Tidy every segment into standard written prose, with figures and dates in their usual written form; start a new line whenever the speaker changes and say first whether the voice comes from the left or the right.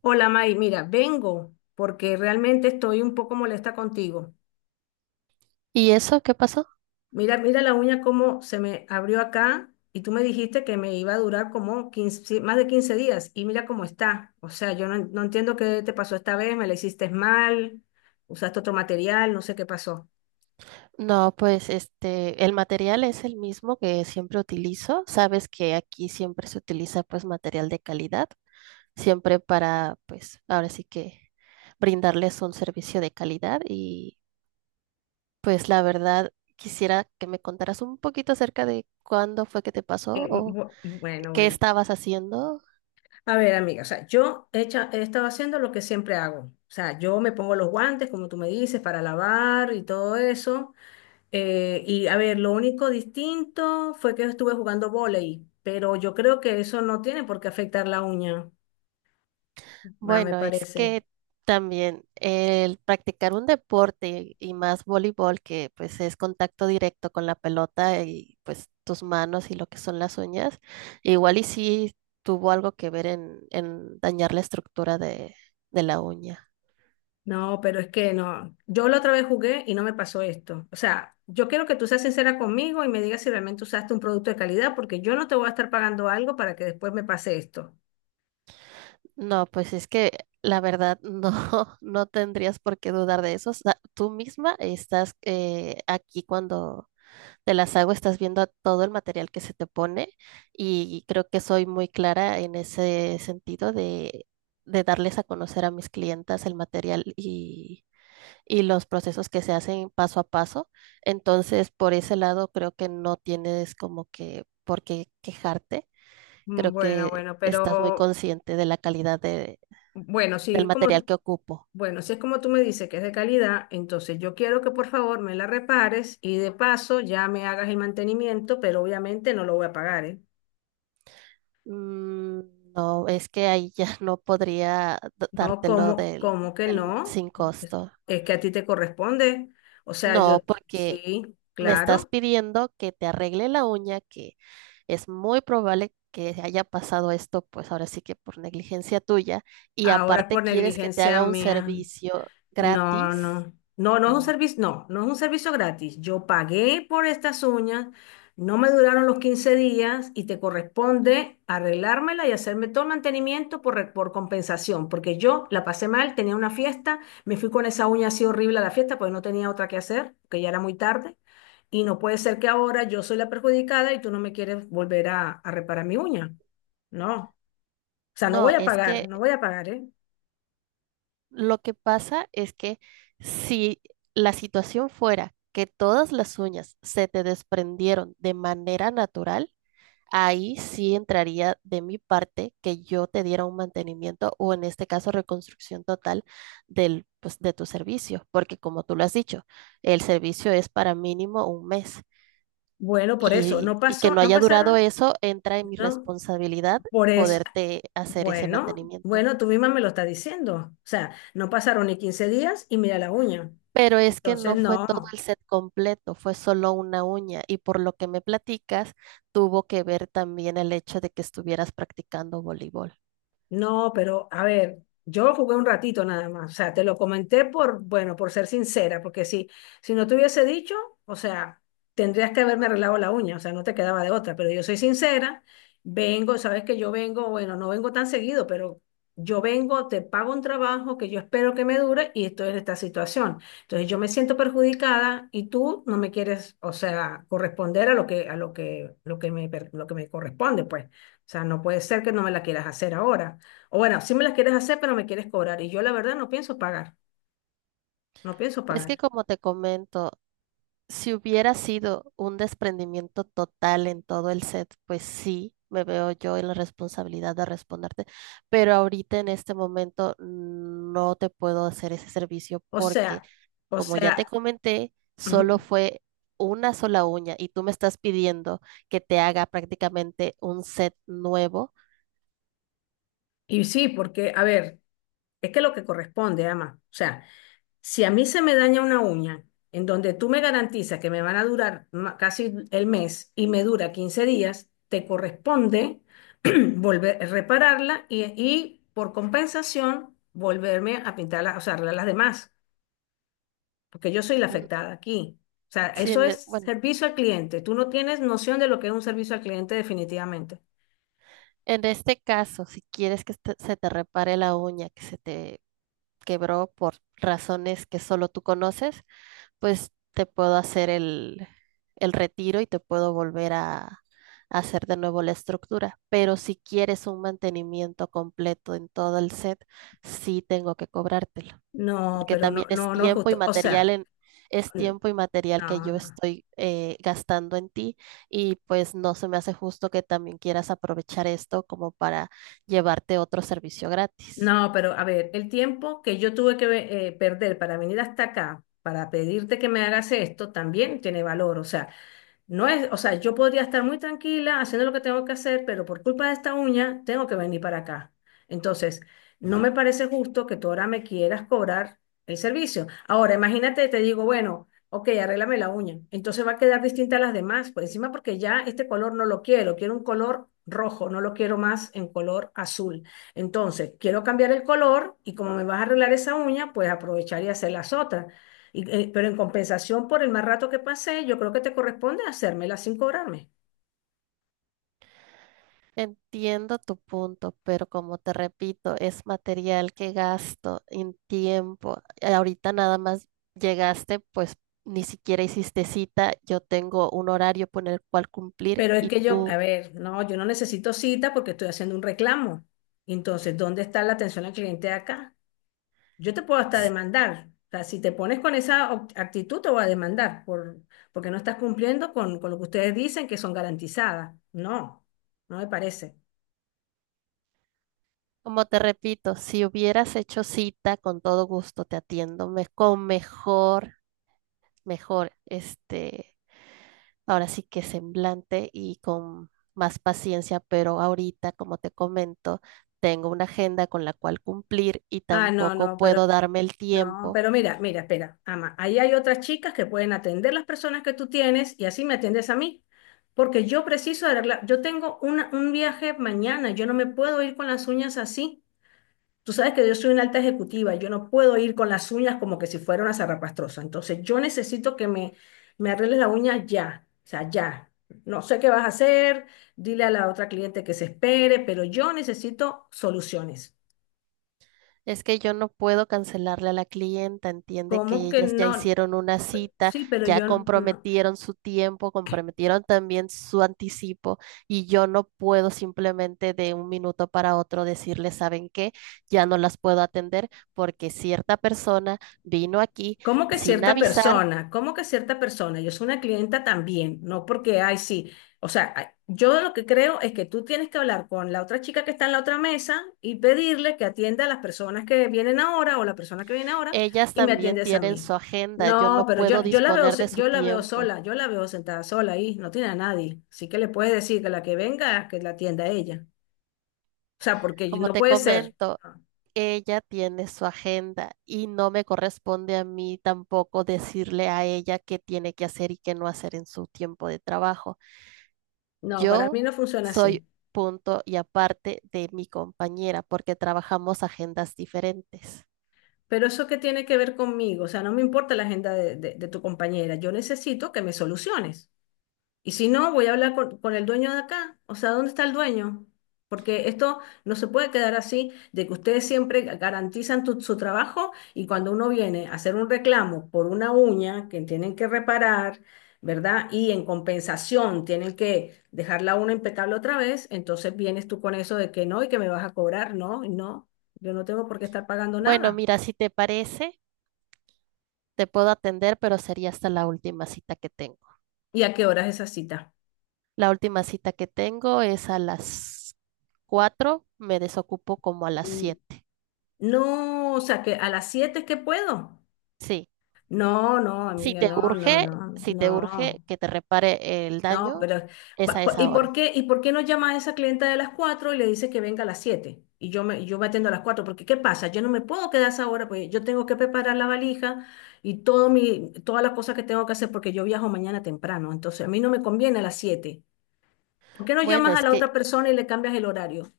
left: Hola May, mira, vengo porque realmente estoy un poco molesta contigo.
right: ¿Y eso qué pasó?
left: Mira, mira la uña como se me abrió acá y tú me dijiste que me iba a durar como 15, sí, más de 15 días y mira cómo está. O sea, yo no, no entiendo qué te pasó esta vez, me la hiciste mal, usaste otro material, no sé qué pasó.
right: No, pues el material es el mismo que siempre utilizo. Sabes que aquí siempre se utiliza, pues, material de calidad, siempre para, pues, ahora sí que brindarles un servicio de calidad y pues la verdad quisiera que me contaras un poquito acerca de cuándo fue que te pasó o
left: Bueno,
right: qué
left: bueno.
right: estabas haciendo.
left: A ver, amiga, o sea, he estado haciendo lo que siempre hago. O sea, yo me pongo los guantes, como tú me dices, para lavar y todo eso. Y a ver, lo único distinto fue que estuve jugando vóley, pero yo creo que eso no tiene por qué afectar la uña, va, me
right: Bueno, es
left: parece.
right: que también el practicar un deporte y más voleibol, que pues es contacto directo con la pelota y pues tus manos y lo que son las uñas, igual y sí tuvo algo que ver en dañar la estructura de la uña.
left: No, pero es que no. Yo la otra vez jugué y no me pasó esto. O sea, yo quiero que tú seas sincera conmigo y me digas si realmente usaste un producto de calidad, porque yo no te voy a estar pagando algo para que después me pase esto.
right: No, pues es que la verdad no, no tendrías por qué dudar de eso. O sea, tú misma estás aquí cuando te las hago, estás viendo todo el material que se te pone y creo que soy muy clara en ese sentido de darles a conocer a mis clientas el material y los procesos que se hacen paso a paso. Entonces, por ese lado, creo que no tienes como que por qué quejarte. Creo
left: Bueno,
right: que
left: bueno,
right: estás muy
left: pero
right: consciente de la calidad de-
left: bueno,
right: del
left: sí,
right: material
left: como,
right: que ocupo.
left: bueno, si es como tú me dices que es de calidad, entonces yo quiero que por favor me la repares y de paso ya me hagas el mantenimiento, pero obviamente no lo voy a pagar, ¿eh?
right: No, es que ahí ya no podría
left: No,
right: dártelo
left: ¿como,
right: del,
left: como que
right: del-
left: no?
right: sin
left: Es,
right: costo.
left: es que a ti te corresponde. O sea, yo,
right: No, porque
left: sí,
right: me estás
left: claro.
right: pidiendo que te arregle la uña, que es muy probable que haya pasado esto, pues ahora sí que por negligencia tuya, y
left: ¿Ahora es
right: aparte
left: por
right: quieres que te
left: negligencia
right: haga un
left: mía?
right: servicio
left: No,
right: gratis.
left: no, no, no es un
right: No,
left: servicio, no, no es un servicio gratis. Yo pagué por estas uñas, no me duraron los 15 días y te corresponde arreglármela y hacerme todo el mantenimiento por, por compensación, porque yo la pasé mal, tenía una fiesta, me fui con esa uña así horrible a la fiesta, pues no tenía otra que hacer, que ya era muy tarde, y no puede ser que ahora yo soy la perjudicada y tú no me quieres volver a reparar mi uña. No, o sea, no
right: no,
left: voy a
right: es
left: pagar,
right: que
left: no voy a pagar, ¿eh?
right: lo que pasa es que si la situación fuera que todas las uñas se te desprendieron de manera natural, ahí sí entraría de mi parte que yo te diera un mantenimiento o en este caso reconstrucción total del, pues, de tu servicio, porque como tú lo has dicho, el servicio es para mínimo un mes
left: Bueno, por eso, no
right: y que
left: pasó,
right: no
left: no
right: haya durado
left: pasaron,
right: eso entra en mi
left: no.
right: responsabilidad
left: Por eso,
right: poderte hacer ese
left: bueno,
right: mantenimiento.
left: bueno, tú misma me lo estás diciendo. O sea, no pasaron ni 15 días y mira la uña.
right: Pero es que
left: Entonces,
right: no fue todo
left: no.
right: el set completo, fue solo una uña y por lo que me platicas, tuvo que ver también el hecho de que estuvieras practicando voleibol.
left: No, pero a ver, yo lo jugué un ratito nada más. O sea, te lo comenté por, bueno, por ser sincera, porque si, si no te hubiese dicho, o sea, tendrías que haberme arreglado la uña, o sea, no te quedaba de otra, pero yo soy sincera, vengo, sabes que yo vengo, bueno, no vengo tan seguido, pero yo vengo, te pago un trabajo que yo espero que me dure y estoy en esta situación. Entonces yo me siento perjudicada y tú no me quieres, o sea, corresponder a lo que me, lo que me corresponde, pues. O sea, no puede ser que no me la quieras hacer ahora. O bueno, sí me las quieres hacer, pero me quieres cobrar. Y yo la verdad no pienso pagar, no pienso
right: Es
left: pagar.
right: que como te comento, si hubiera sido un desprendimiento total en todo el set, pues sí, me veo yo en la responsabilidad de responderte, pero ahorita en este momento no te puedo hacer ese servicio
left: O
right: porque,
left: sea, o
right: como ya te
left: sea,
right: comenté, solo
left: ujú.
right: fue una sola uña y tú me estás pidiendo que te haga prácticamente un set nuevo.
left: Y sí, porque, a ver, es que lo que corresponde, ama. O sea, si a mí se me daña una uña en donde tú me garantizas que me van a durar casi el mes y me dura 15 días, te corresponde volver, repararla y por compensación volverme a pintarla, o sea, arreglar las demás. Porque yo soy la
right: Mm,
left: afectada aquí. O sea,
right: si
left: eso
right: en
left: es
right: e- bueno,
left: servicio al cliente. Tú no tienes noción de lo que es un servicio al cliente definitivamente.
right: en este caso, si quieres que este- se te repare la uña que se te quebró por razones que solo tú conoces, pues te puedo hacer el retiro y te puedo volver a hacer de nuevo la estructura. Pero si quieres un mantenimiento completo en todo el set, sí tengo que cobrártelo.
left: No,
right: Porque
left: pero no,
right: también es
left: no, no es
right: tiempo y
left: justo. O
right: material
left: sea,
right: en, es
left: n-
right: tiempo y material que
left: no,
right: yo
left: no.
right: estoy gastando en ti y pues no se me hace justo que también quieras aprovechar esto como para llevarte otro servicio gratis.
left: No, pero a ver, el tiempo que yo tuve que perder para venir hasta acá, para pedirte que me hagas esto, también tiene valor. O sea, no es, o sea, yo podría estar muy tranquila haciendo lo que tengo que hacer, pero por culpa de esta uña tengo que venir para acá. Entonces, no me parece justo que tú ahora me quieras cobrar el servicio. Ahora, imagínate, te digo, bueno, ok, arréglame la uña. Entonces va a quedar distinta a las demás, por encima porque ya este color no lo quiero, quiero un color rojo, no lo quiero más en color azul. Entonces, quiero cambiar el color y como me vas a arreglar esa uña, pues aprovechar y hacer las otras. Y, pero en compensación por el mal rato que pasé, yo creo que te corresponde hacérmela sin cobrarme.
right: Entiendo tu punto, pero como te repito, es material que gasto en tiempo. Ahorita nada más llegaste, pues ni siquiera hiciste cita, yo tengo un horario por el cual cumplir
left: Pero es
right: y
left: que yo, a
right: tú...
left: ver, no, yo no necesito cita porque estoy haciendo un reclamo. Entonces, ¿dónde está la atención al cliente acá? Yo te puedo hasta demandar. O sea, si te pones con esa actitud, te voy a demandar por, porque no estás cumpliendo con lo que ustedes dicen que son garantizadas. No, no me parece.
right: Como te repito, si hubieras hecho cita, con todo gusto te atiendo con mejor, mejor, ahora sí que semblante y con más paciencia, pero ahorita, como te comento, tengo una agenda con la cual cumplir y
left: Ah, no,
right: tampoco
left: no, pero
right: puedo darme el
left: no,
right: tiempo.
left: pero mira, mira, espera, ama, ahí hay otras chicas que pueden atender las personas que tú tienes y así me atiendes a mí, porque yo preciso arreglar, yo tengo un viaje mañana, yo no me puedo ir con las uñas así. Tú sabes que yo soy una alta ejecutiva, yo no puedo ir con las uñas como que si fuera una zarrapastrosa, entonces yo necesito que me arregles la uña ya, o sea, ya. No sé qué vas a hacer, dile a la otra cliente que se espere, pero yo necesito soluciones.
right: Es que yo no puedo cancelarle a la clienta, entiende
left: ¿Cómo
right: que
left: que
right: ellas ya
left: no?
right: hicieron una cita,
left: Sí, pero
right: ya
left: yo no.
right: comprometieron su tiempo, comprometieron también su anticipo y yo no puedo simplemente de un minuto para otro decirle, ¿saben qué? Ya no las puedo atender porque cierta persona vino aquí
left: ¿Cómo que
right: sin
left: cierta
right: avisar,
left: persona? ¿Cómo que cierta persona? Yo soy una clienta también, no porque, ay, sí. O sea, ay, yo lo que creo es que tú tienes que hablar con la otra chica que está en la otra mesa y pedirle que atienda a las personas que vienen ahora o la persona que viene ahora
right: ellas
left: y me
right: también
left: atiendes a
right: tienen
left: mí.
right: su agenda, yo
left: No,
right: no
left: pero
right: puedo
left: yo la veo,
right: disponer de su
left: yo la veo
right: tiempo.
left: sola, yo la veo sentada sola ahí, no tiene a nadie. Así que le puedes decir que la que venga, que la atienda a ella. O sea, porque
right: Como
left: no
right: te
left: puede ser.
right: comento, ella tiene su agenda y no me corresponde a mí tampoco decirle a ella qué tiene que hacer y qué no hacer en su tiempo de trabajo.
left: No, para
right: Yo
left: mí no funciona
right: soy
left: así.
right: punto y aparte de mi compañera porque trabajamos agendas diferentes.
left: Pero eso qué tiene que ver conmigo, o sea, no me importa la agenda de, de tu compañera, yo necesito que me soluciones. Y si no, voy a hablar con el dueño de acá, o sea, ¿dónde está el dueño? Porque esto no se puede quedar así, de que ustedes siempre garantizan su trabajo y cuando uno viene a hacer un reclamo por una uña que tienen que reparar, ¿verdad? Y en compensación tienen que dejar la uña impecable otra vez, entonces vienes tú con eso de que no y que me vas a cobrar, no, y no, yo no tengo por qué estar pagando
right: Bueno,
left: nada.
right: mira, si te parece, te puedo atender, pero sería hasta la última cita que tengo.
left: ¿Y a qué hora es esa cita?
right: La última cita que tengo es a las 4. Me desocupo como a las
left: Mm,
right: 7.
left: No, o sea, que a las 7 es que puedo.
right: Sí,
left: No, no,
right: si
left: amiga,
right: te
left: no, no,
right: urge,
left: no,
right: si te urge
left: no,
right: que te repare el
left: no,
right: daño,
left: pero
right: es a esa hora.
left: y por qué no llama a esa clienta de las 4 y le dice que venga a las 7? Y yo me atiendo a las 4 porque ¿qué pasa? Yo no me puedo quedar a esa hora, pues yo tengo que preparar la valija y todo mi, todas las cosas que tengo que hacer porque yo viajo mañana temprano, entonces a mí no me conviene a las 7. ¿Por qué no
right: Bueno,
left: llamas a
right: es
left: la
right: que
left: otra persona y le cambias el horario?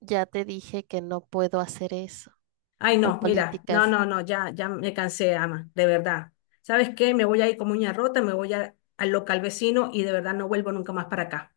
right: ya te dije que no puedo hacer eso
left: Ay,
right: por
left: no, mira, no,
right: políticas.
left: no, no, ya, ya me cansé, ama, de verdad. ¿Sabes qué? Me voy a ir como uña rota, al local vecino y de verdad no vuelvo nunca más para acá.